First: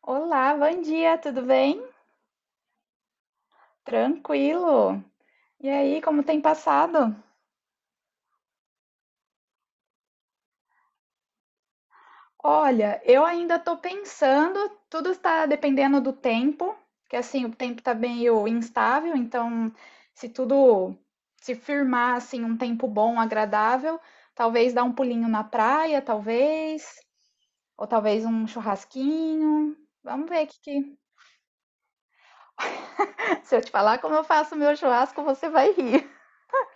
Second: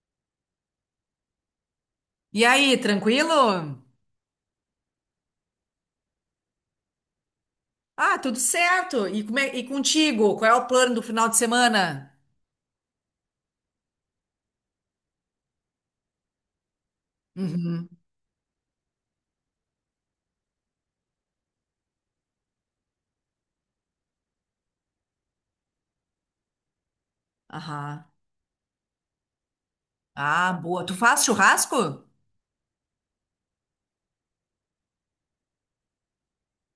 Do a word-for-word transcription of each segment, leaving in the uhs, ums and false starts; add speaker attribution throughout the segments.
Speaker 1: Olá, bom dia, tudo bem?
Speaker 2: E aí, tranquilo?
Speaker 1: Tranquilo. E aí, como tem passado?
Speaker 2: Ah, tudo certo. E, como é- e contigo? Qual é o plano do final de semana?
Speaker 1: Olha, eu ainda tô pensando, tudo está dependendo do tempo, que assim, o tempo
Speaker 2: Uhum.
Speaker 1: tá meio instável, então se tudo se firmar assim um tempo bom, agradável, talvez dar um pulinho na praia, talvez, ou
Speaker 2: Aham.
Speaker 1: talvez um churrasquinho. Vamos ver o
Speaker 2: Ah,
Speaker 1: que
Speaker 2: boa. Tu
Speaker 1: que-
Speaker 2: faz churrasco?
Speaker 1: Se eu te falar como eu faço meu churrasco, você vai rir.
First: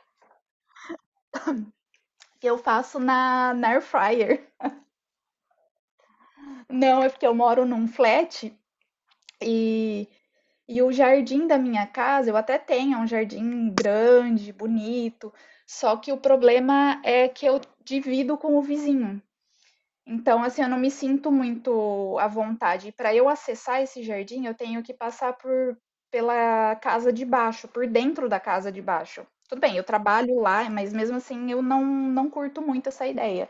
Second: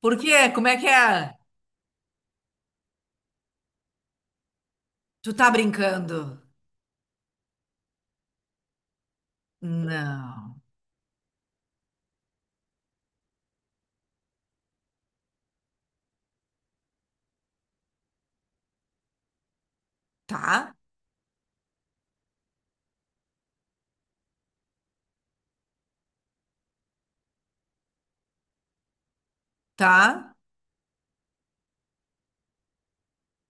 Speaker 2: Por quê? Como é que é?
Speaker 1: Eu faço na, na air fryer.
Speaker 2: Tu tá brincando?
Speaker 1: Não, é porque eu moro num flat e,
Speaker 2: Não.
Speaker 1: e o jardim da minha casa, eu até tenho, é um jardim grande, bonito, só que o problema é que eu divido com o vizinho. Então, assim, eu
Speaker 2: Tá?
Speaker 1: não me sinto muito à vontade. E para eu acessar esse jardim, eu tenho que passar por pela casa de baixo, por dentro da casa de baixo. Tudo bem, eu
Speaker 2: Tá?
Speaker 1: trabalho lá, mas mesmo assim eu não, não curto muito essa ideia.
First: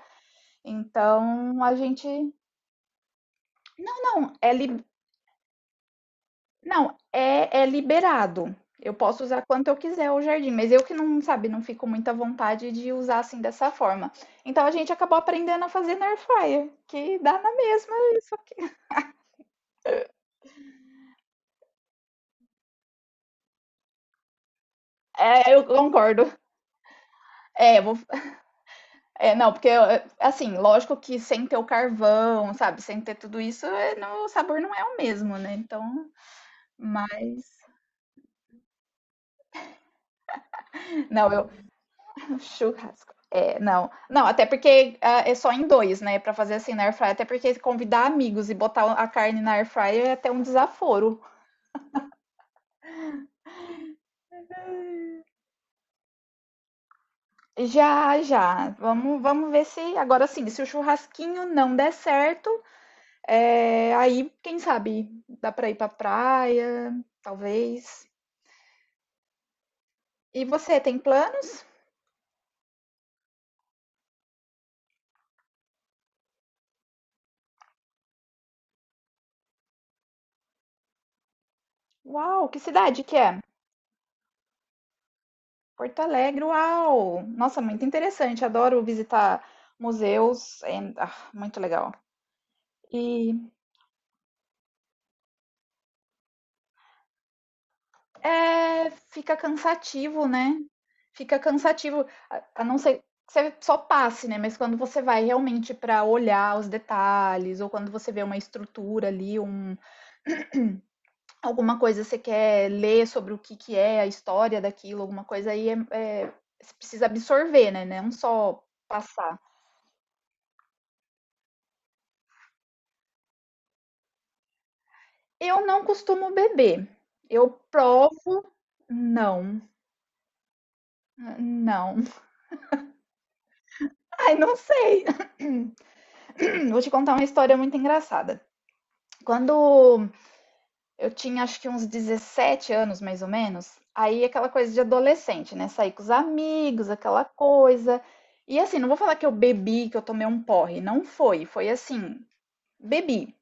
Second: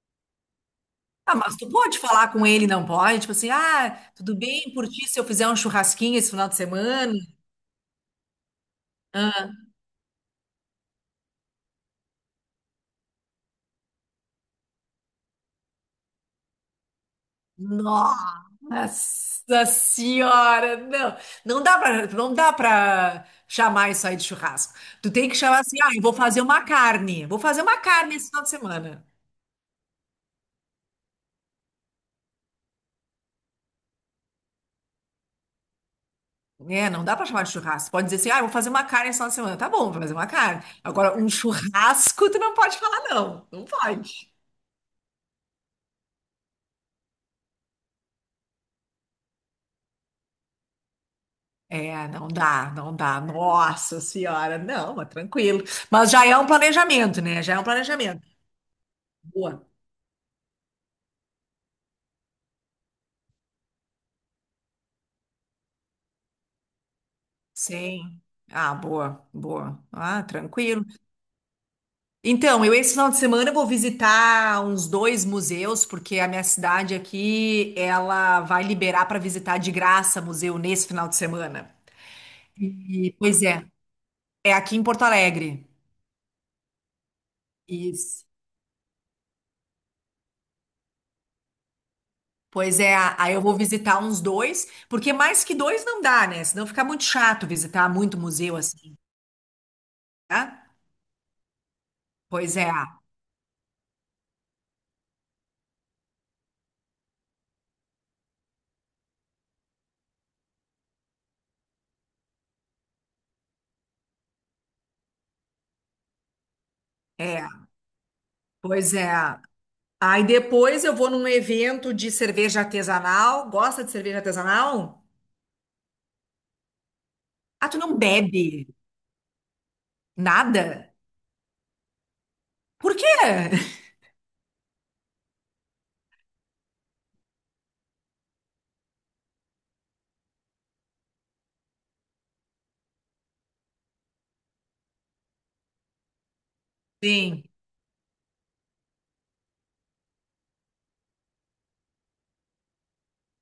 Speaker 2: Ah, mas
Speaker 1: Então,
Speaker 2: tu
Speaker 1: a
Speaker 2: pode
Speaker 1: gente
Speaker 2: falar com ele, não pode? Tipo assim, ah,
Speaker 1: não, não,
Speaker 2: tudo
Speaker 1: é.
Speaker 2: bem por ti se eu fizer um churrasquinho esse final de
Speaker 1: Não,
Speaker 2: semana?
Speaker 1: é é liberado. Eu posso usar quanto eu quiser o jardim, mas eu que não, sabe, não fico muita vontade de usar, assim, dessa forma. Então a gente acabou aprendendo a fazer na air fryer, que dá na mesma.
Speaker 2: Nossa senhora, não, não dá para, não dá para chamar isso aí de churrasco. Tu tem que
Speaker 1: É,
Speaker 2: chamar
Speaker 1: eu
Speaker 2: assim, ah, eu vou
Speaker 1: concordo.
Speaker 2: fazer uma carne, vou fazer
Speaker 1: É,
Speaker 2: uma
Speaker 1: eu vou,
Speaker 2: carne esse final de semana.
Speaker 1: é, não, porque, eh, assim, lógico que sem ter o carvão, sabe, sem ter tudo isso, eh, não, o sabor não é o mesmo, né, então
Speaker 2: É, não dá para chamar
Speaker 1: mas
Speaker 2: de churrasco. Pode dizer assim, ah, eu vou fazer uma carne esse final de semana. Tá bom, vou fazer uma carne. Agora, um
Speaker 1: não, eu...
Speaker 2: churrasco, tu não pode falar
Speaker 1: Churrasco.
Speaker 2: não,
Speaker 1: É,
Speaker 2: não
Speaker 1: não. Não,
Speaker 2: pode.
Speaker 1: até porque ah, é só em dois, né? Pra fazer assim na air fryer, até porque convidar amigos e botar a carne na air fryer é até um desaforo.
Speaker 2: É, não dá, não dá. Nossa senhora, não, mas tranquilo. Mas já é um planejamento, né? Já é um planejamento.
Speaker 1: Já, já. Vamos, vamos ver
Speaker 2: Boa.
Speaker 1: se agora sim, se o churrasquinho não der certo, é, aí quem sabe dá pra ir pra praia, talvez.
Speaker 2: Sim. Ah, boa, boa. Ah,
Speaker 1: E você
Speaker 2: tranquilo.
Speaker 1: tem planos?
Speaker 2: Então, eu esse final de semana vou visitar uns dois museus, porque a minha cidade aqui, ela vai liberar para visitar de graça museu nesse final de semana.
Speaker 1: Uau, que cidade
Speaker 2: E,
Speaker 1: que é?
Speaker 2: pois é, é aqui em Porto Alegre.
Speaker 1: Porto Alegre, uau! Nossa, muito
Speaker 2: Isso.
Speaker 1: interessante. Adoro visitar museus. É, ah, muito legal.
Speaker 2: Pois é,
Speaker 1: E
Speaker 2: aí eu vou visitar uns dois, porque mais que dois não dá, né? Senão fica muito chato visitar muito museu
Speaker 1: é,
Speaker 2: assim,
Speaker 1: fica cansativo, né?
Speaker 2: tá?
Speaker 1: Fica cansativo, a,
Speaker 2: Pois
Speaker 1: a
Speaker 2: é,
Speaker 1: não ser que você só passe, né? Mas quando você vai realmente para olhar os detalhes, ou quando você vê uma estrutura ali, um, alguma coisa você quer ler sobre o que, que é a história daquilo, alguma coisa aí, é, é, você precisa
Speaker 2: é,
Speaker 1: absorver, né? Não só
Speaker 2: pois é.
Speaker 1: passar.
Speaker 2: Aí depois eu vou num evento de cerveja artesanal. Gosta de cerveja artesanal?
Speaker 1: Eu não costumo beber. Eu
Speaker 2: Ah, tu não
Speaker 1: provo.
Speaker 2: bebe
Speaker 1: Não,
Speaker 2: nada?
Speaker 1: não.
Speaker 2: Por quê?
Speaker 1: Ai, não sei. Vou te contar uma história muito engraçada. Quando eu tinha acho que uns dezessete anos, mais ou menos. Aí aquela coisa de adolescente, né? Sair com os amigos, aquela
Speaker 2: Sim.
Speaker 1: coisa. E assim, não vou falar que eu bebi, que eu tomei um porre. Não foi. Foi assim, bebi.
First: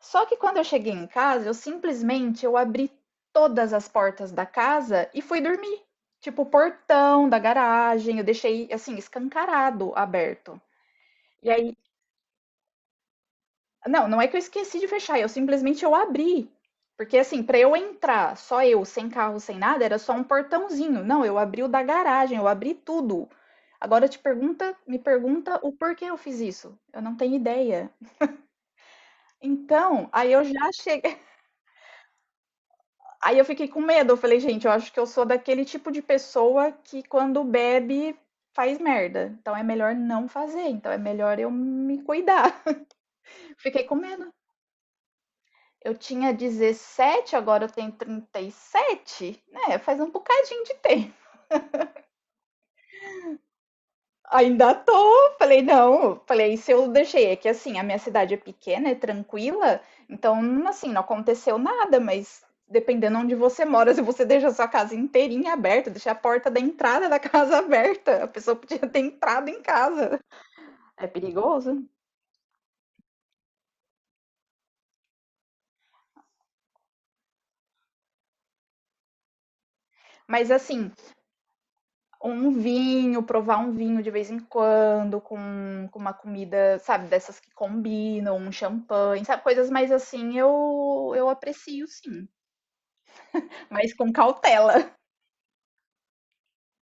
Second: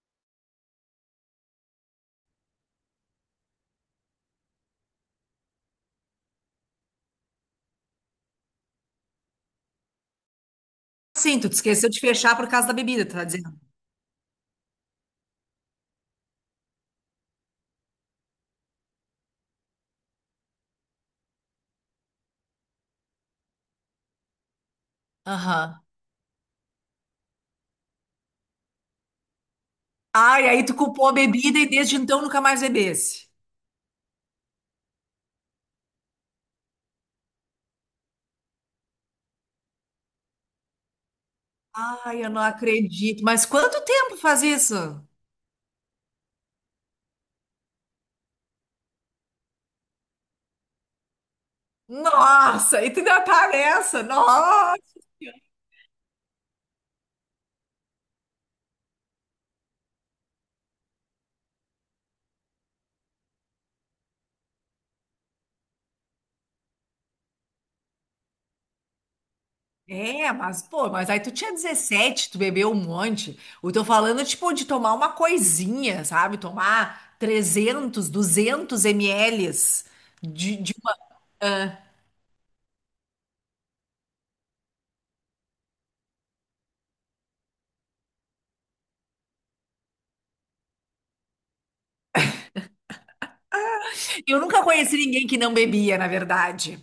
Speaker 1: Só que quando eu cheguei em casa, eu simplesmente eu abri todas as portas da casa e fui dormir. Tipo, o portão da garagem, eu deixei assim, escancarado, aberto.
Speaker 2: Sim,
Speaker 1: E
Speaker 2: tu te
Speaker 1: aí
Speaker 2: esqueceu de fechar por causa da bebida, tu tá dizendo.
Speaker 1: não, não é que eu esqueci de fechar, eu simplesmente eu abri. Porque assim, para eu entrar, só eu, sem carro, sem nada, era só um portãozinho. Não, eu abri o da garagem, eu abri tudo. Agora te pergunta, me pergunta o
Speaker 2: Aham.
Speaker 1: porquê eu fiz isso. Eu não tenho ideia. Então, aí eu
Speaker 2: Ai, aí
Speaker 1: já
Speaker 2: tu culpou a
Speaker 1: cheguei,
Speaker 2: bebida e desde então nunca mais bebesse.
Speaker 1: aí eu fiquei com medo. Eu falei, gente, eu acho que eu sou daquele tipo de pessoa que quando bebe faz merda. Então é melhor não fazer. Então é melhor eu me
Speaker 2: Ai, eu não
Speaker 1: cuidar.
Speaker 2: acredito. Mas quanto
Speaker 1: Fiquei com
Speaker 2: tempo
Speaker 1: medo.
Speaker 2: faz isso?
Speaker 1: Eu tinha dezessete, agora eu tenho trinta e sete, né? Faz um bocadinho de tempo.
Speaker 2: Nossa, e tu ainda tá nessa?
Speaker 1: Ainda
Speaker 2: Nossa!
Speaker 1: tô, falei, não, falei, se eu deixei, é que assim, a minha cidade é pequena, é tranquila, então, assim, não aconteceu nada, mas dependendo onde você mora, se você deixa a sua casa inteirinha aberta, deixa a porta da entrada da casa aberta, a pessoa podia ter entrado em casa.
Speaker 2: É, mas, pô,
Speaker 1: É
Speaker 2: mas aí tu tinha
Speaker 1: perigoso.
Speaker 2: dezessete, tu bebeu um monte. Eu tô falando, tipo, de tomar uma coisinha, sabe? Tomar trezentos, duzentos ml
Speaker 1: Mas
Speaker 2: de, de
Speaker 1: assim,
Speaker 2: uma... ah.
Speaker 1: um vinho, provar um vinho de vez em quando, com, com uma comida, sabe, dessas que combinam, um champanhe, sabe, coisas mais assim, eu, eu aprecio sim, mas com
Speaker 2: Eu nunca
Speaker 1: cautela.
Speaker 2: conheci ninguém que não bebia, na verdade.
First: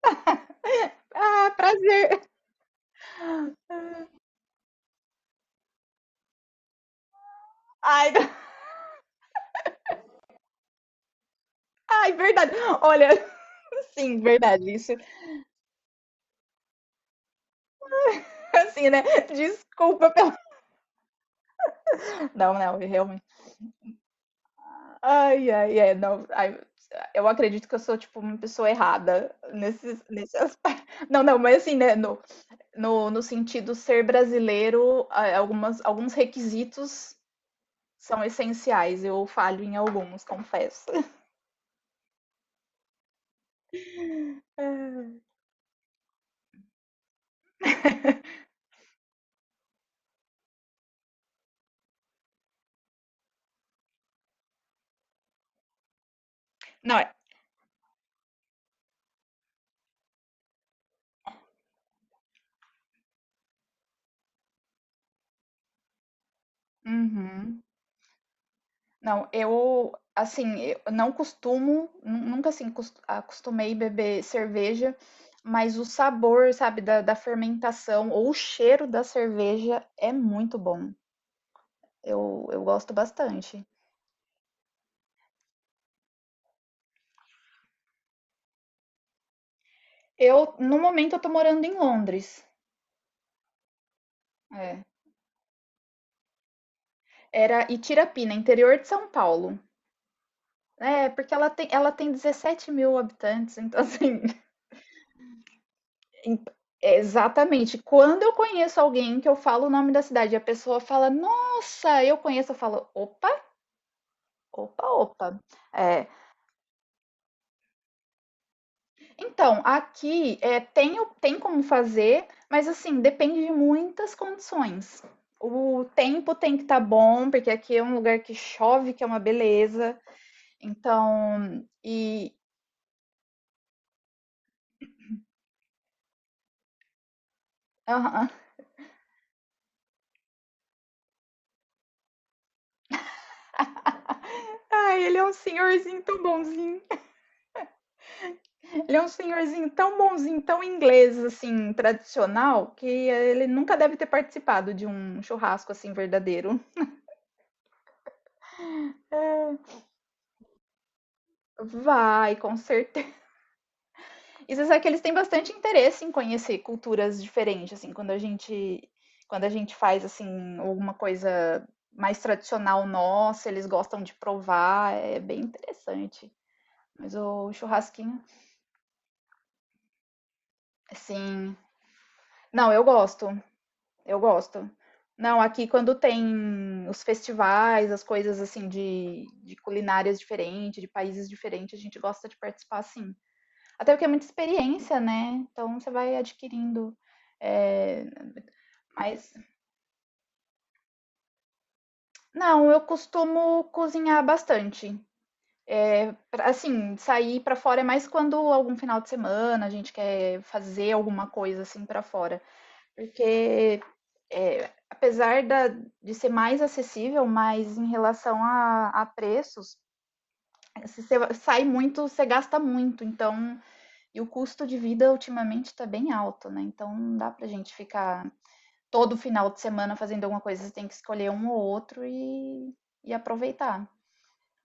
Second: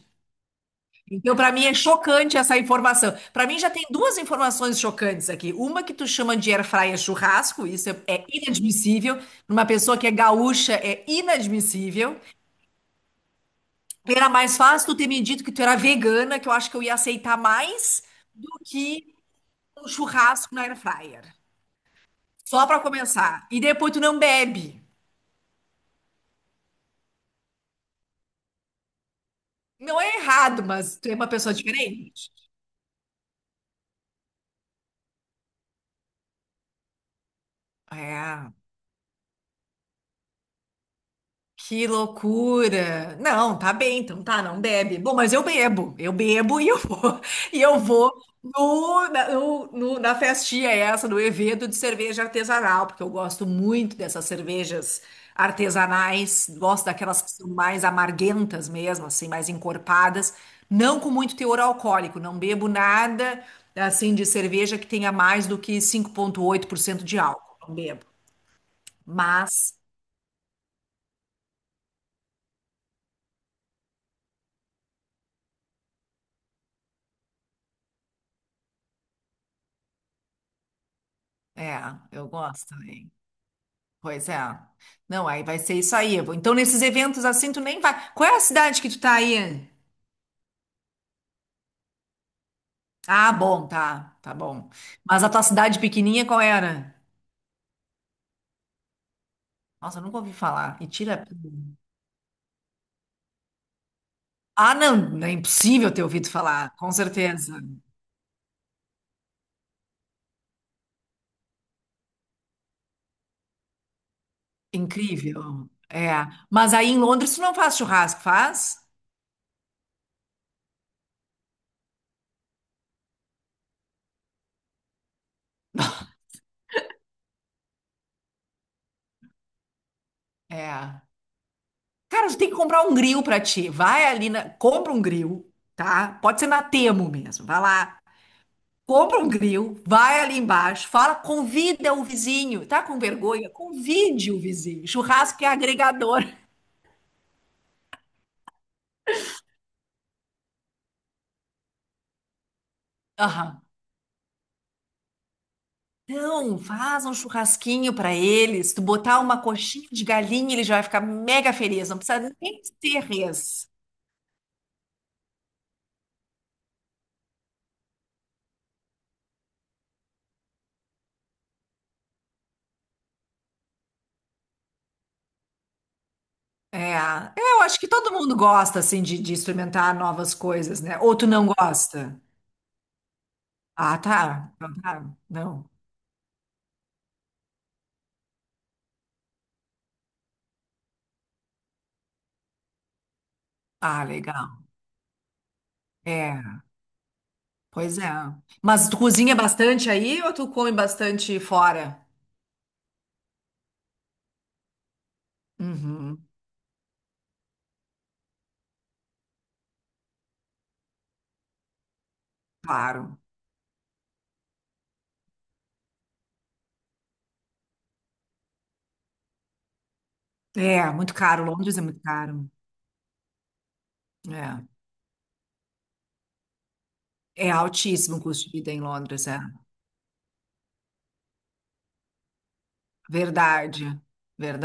Speaker 2: Então,
Speaker 1: Ah,
Speaker 2: pra mim, é
Speaker 1: prazer.
Speaker 2: chocante essa informação. Pra mim, já tem duas informações chocantes aqui. Uma que tu chama de air fryer churrasco, isso é,
Speaker 1: Ai,
Speaker 2: é inadmissível. Numa pessoa que é gaúcha, é
Speaker 1: ai,
Speaker 2: inadmissível.
Speaker 1: verdade. Olha, sim,
Speaker 2: Era mais
Speaker 1: verdade,
Speaker 2: fácil
Speaker 1: isso.
Speaker 2: tu ter me dito que tu era vegana, que eu acho que eu ia aceitar mais do
Speaker 1: Assim, né?
Speaker 2: que um
Speaker 1: Desculpa pelo.
Speaker 2: churrasco na air fryer.
Speaker 1: Não,
Speaker 2: Só
Speaker 1: não,
Speaker 2: pra
Speaker 1: realmente.
Speaker 2: começar. E depois tu não bebe.
Speaker 1: Ai, ai, ai, não. Ai, eu acredito que eu sou, tipo, uma pessoa errada
Speaker 2: Não
Speaker 1: nesses,
Speaker 2: é
Speaker 1: nesse
Speaker 2: errado,
Speaker 1: aspecto.
Speaker 2: mas tu é
Speaker 1: Não,
Speaker 2: uma
Speaker 1: não,
Speaker 2: pessoa
Speaker 1: mas assim, né? No,
Speaker 2: diferente.
Speaker 1: no, no sentido ser brasileiro, a- algumas, alguns requisitos são
Speaker 2: É.
Speaker 1: essenciais. Eu falho em alguns, confesso.
Speaker 2: Que loucura! Não, tá bem, então tá, não bebe. Bom, mas eu bebo, eu bebo e eu vou, e eu vou no, na, no- no- na festinha essa, no evento de cerveja artesanal, porque eu gosto muito dessas cervejas artesanais, gosto
Speaker 1: Não é.
Speaker 2: daquelas que são mais amarguentas mesmo, assim, mais encorpadas, não com muito teor alcoólico, não bebo nada, assim, de cerveja que tenha mais do que cinco vírgula oito por cento de álcool,
Speaker 1: Uhum.
Speaker 2: não bebo.
Speaker 1: Não,
Speaker 2: Mas,
Speaker 1: eu assim, eu não costumo, nu- nunca assim cos- acostumei beber cerveja, mas o sabor, sabe, da, da fermentação ou o cheiro da cerveja é muito bom.
Speaker 2: é, eu
Speaker 1: Eu, eu
Speaker 2: gosto
Speaker 1: gosto
Speaker 2: também.
Speaker 1: bastante.
Speaker 2: Pois é. Não, aí vai ser isso aí. Eu vou- Então, nesses eventos assim, tu nem vai. Qual é a cidade que tu tá aí?
Speaker 1: Eu, no momento, eu tô morando em Londres.
Speaker 2: Ah, bom, tá, tá bom.
Speaker 1: É.
Speaker 2: Mas a tua cidade pequenininha, qual era?
Speaker 1: Era Itirapina, interior de São Paulo.
Speaker 2: Nossa, eu nunca ouvi falar. E
Speaker 1: É,
Speaker 2: tira.
Speaker 1: porque ela tem, ela tem dezessete mil habitantes, então assim.
Speaker 2: Ah, não, não é impossível ter ouvido
Speaker 1: em-
Speaker 2: falar, com
Speaker 1: É,
Speaker 2: certeza.
Speaker 1: exatamente. Quando eu conheço alguém que eu falo o nome da cidade, e a pessoa fala, nossa, eu conheço, eu falo, opa, opa, opa.
Speaker 2: Incrível.
Speaker 1: É.
Speaker 2: É. Mas aí em Londres tu não faz churrasco, faz?
Speaker 1: Então, aqui é, tem, o- tem como fazer, mas assim, depende de muitas condições. O tempo tem que estar bom, porque aqui é um lugar que chove, que é uma beleza.
Speaker 2: É.
Speaker 1: Então,
Speaker 2: Cara,
Speaker 1: e.
Speaker 2: tu tem que comprar um grill pra ti. Vai ali na... compra um grill, tá? Pode ser na Temo mesmo. Vai lá,
Speaker 1: Aham.
Speaker 2: compra um grill, vai ali embaixo, fala, convida o vizinho. Tá com vergonha? Convide o vizinho.
Speaker 1: Ai, ele é um
Speaker 2: Churrasco é
Speaker 1: senhorzinho tão
Speaker 2: agregador.
Speaker 1: bonzinho. Ele é um senhorzinho tão bonzinho, tão inglês, assim, tradicional, que ele
Speaker 2: Aham.
Speaker 1: nunca deve ter participado de um churrasco, assim, verdadeiro.
Speaker 2: Então, faz um churrasquinho pra eles. Tu botar uma coxinha de galinha, ele já vai ficar mega feliz. Não
Speaker 1: Vai,
Speaker 2: precisa
Speaker 1: com
Speaker 2: nem ser
Speaker 1: certeza.
Speaker 2: res.
Speaker 1: E você sabe que eles têm bastante interesse em conhecer culturas diferentes, assim, quando a gente, quando a gente faz, assim, alguma coisa mais tradicional nossa, eles gostam de provar, é bem interessante.
Speaker 2: É,
Speaker 1: Mas
Speaker 2: é,
Speaker 1: o
Speaker 2: eu acho que todo
Speaker 1: churrasquinho,
Speaker 2: mundo gosta, assim, de, de experimentar novas coisas, né? Ou tu não
Speaker 1: assim.
Speaker 2: gosta?
Speaker 1: Não, eu gosto.
Speaker 2: Ah,
Speaker 1: Eu
Speaker 2: tá.
Speaker 1: gosto.
Speaker 2: Então tá.
Speaker 1: Não, aqui
Speaker 2: Não.
Speaker 1: quando tem os festivais, as coisas assim de, de culinárias diferentes, de países diferentes, a gente gosta de participar sim. Até
Speaker 2: Ah,
Speaker 1: porque é muita
Speaker 2: legal.
Speaker 1: experiência, né? Então você vai
Speaker 2: É.
Speaker 1: adquirindo.
Speaker 2: Pois
Speaker 1: É,
Speaker 2: é. Mas tu
Speaker 1: mas
Speaker 2: cozinha bastante aí ou tu come bastante fora?
Speaker 1: não, eu costumo cozinhar bastante.
Speaker 2: Uhum,
Speaker 1: Pra- Assim, sair pra fora é mais quando algum final de semana a gente quer fazer alguma coisa assim pra fora.
Speaker 2: claro.
Speaker 1: Porque, é, apesar da, de ser mais acessível, mas em relação a, a preços,
Speaker 2: É,
Speaker 1: se
Speaker 2: muito
Speaker 1: você
Speaker 2: caro.
Speaker 1: sai
Speaker 2: Londres é muito
Speaker 1: muito, você
Speaker 2: caro.
Speaker 1: gasta muito. Então, e o
Speaker 2: É.
Speaker 1: custo de vida ultimamente está bem alto, né? Então, não dá pra
Speaker 2: É
Speaker 1: gente
Speaker 2: altíssimo o
Speaker 1: ficar
Speaker 2: custo de vida em
Speaker 1: todo
Speaker 2: Londres, é.
Speaker 1: final de semana fazendo alguma coisa. Você tem que escolher um ou outro e, e aproveitar.
Speaker 2: Verdade.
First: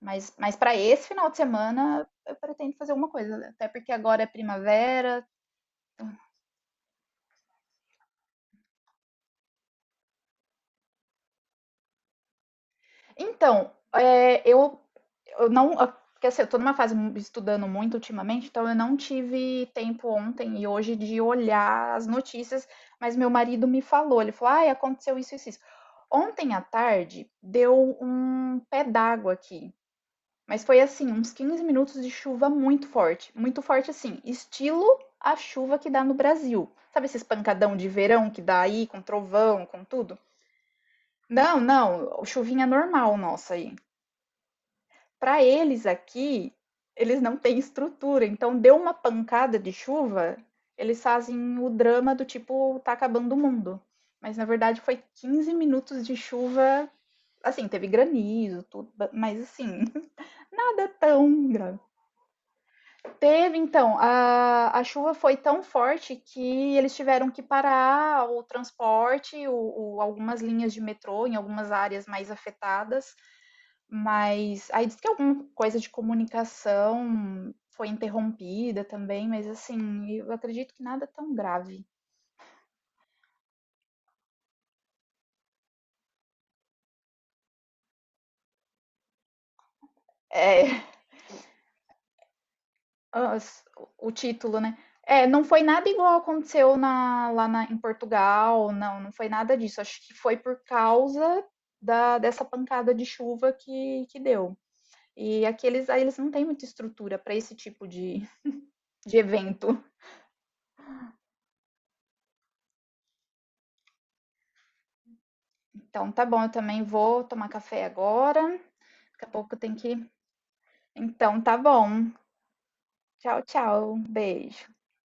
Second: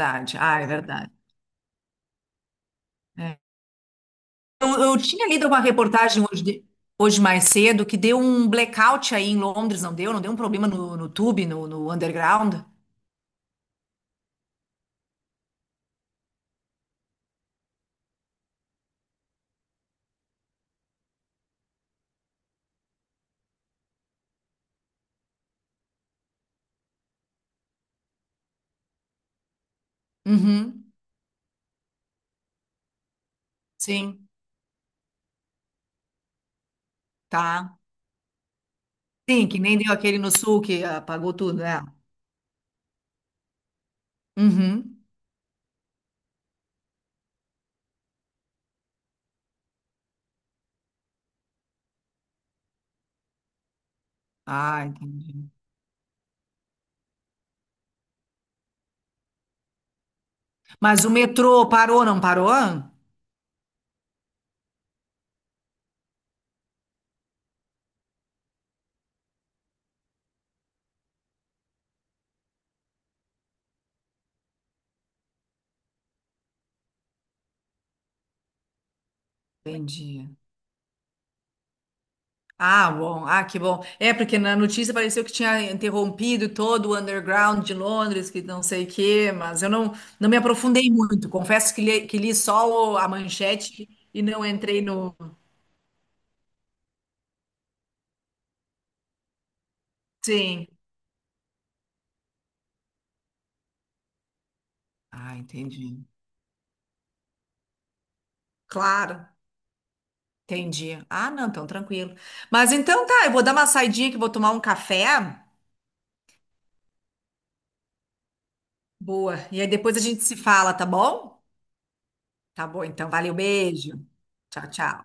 Speaker 1: Mas, mas
Speaker 2: Ah, é
Speaker 1: para esse
Speaker 2: verdade.
Speaker 1: final de semana, eu pretendo fazer alguma
Speaker 2: É.
Speaker 1: coisa. Até porque agora é
Speaker 2: Eu, eu
Speaker 1: primavera.
Speaker 2: tinha lido uma reportagem hoje, de- hoje mais cedo que deu um blackout aí em Londres, não deu? Não deu um problema no, no tube, no, no underground?
Speaker 1: Então, é, eu, eu não. eu- Porque assim, eu tô numa fase mu- estudando muito ultimamente, então eu não tive tempo ontem e hoje de olhar as notícias, mas meu marido me falou, ele falou, ai, aconteceu isso, isso, isso. Ontem à tarde deu um pé d'água aqui, mas foi
Speaker 2: Uhum,
Speaker 1: assim, uns quinze minutos de chuva muito forte, muito forte assim,
Speaker 2: sim,
Speaker 1: estilo a chuva que dá no Brasil. Sabe esse espancadão
Speaker 2: tá.
Speaker 1: de verão que dá aí, com
Speaker 2: Sim, que
Speaker 1: trovão,
Speaker 2: nem
Speaker 1: com
Speaker 2: deu
Speaker 1: tudo?
Speaker 2: aquele no sul que apagou tudo,
Speaker 1: Não,
Speaker 2: né?
Speaker 1: não, chuvinha normal nossa aí.
Speaker 2: Uhum.
Speaker 1: Para eles aqui, eles não têm estrutura, então deu uma pancada de chuva, eles fazem o drama do tipo, tá acabando o mundo. Mas na verdade
Speaker 2: Ah,
Speaker 1: foi
Speaker 2: entendi.
Speaker 1: quinze minutos de chuva, assim, teve granizo, tudo, mas assim, nada
Speaker 2: Mas o
Speaker 1: tão
Speaker 2: metrô
Speaker 1: grave.
Speaker 2: parou, não parou?
Speaker 1: Teve então, a, a chuva foi tão forte que eles tiveram que parar o transporte, o, o- algumas linhas de metrô em algumas áreas mais afetadas. Mas aí diz que alguma coisa de comunicação foi interrompida também, mas assim,
Speaker 2: Entendi.
Speaker 1: eu acredito que nada tão grave.
Speaker 2: Ah, bom. Ah, que bom. É, porque na notícia pareceu que tinha interrompido todo o underground de Londres, que não sei o quê, mas eu não, não me
Speaker 1: É,
Speaker 2: aprofundei muito. Confesso que li, que li só o- a
Speaker 1: as-
Speaker 2: manchete
Speaker 1: o
Speaker 2: e não
Speaker 1: título, né?
Speaker 2: entrei no.
Speaker 1: É, não foi nada igual aconteceu na- lá na- em Portugal, não, não foi nada disso. Acho que foi por
Speaker 2: Sim.
Speaker 1: causa da- dessa pancada de chuva que, que deu.
Speaker 2: Ah,
Speaker 1: E aqueles aí
Speaker 2: entendi.
Speaker 1: eles não têm muita estrutura para esse tipo de,
Speaker 2: Claro,
Speaker 1: de evento.
Speaker 2: entendi. Ah, não, então tranquilo. Mas então tá, eu vou dar uma saidinha que eu vou tomar um café.
Speaker 1: Então tá bom, eu também vou tomar café agora. Daqui a
Speaker 2: Boa.
Speaker 1: pouco eu
Speaker 2: E aí
Speaker 1: tenho
Speaker 2: depois a
Speaker 1: que...
Speaker 2: gente se fala, tá bom?
Speaker 1: Então tá bom.
Speaker 2: Tá bom, então. Valeu,
Speaker 1: Tchau,
Speaker 2: beijo.
Speaker 1: tchau. Beijo.
Speaker 2: Tchau, tchau.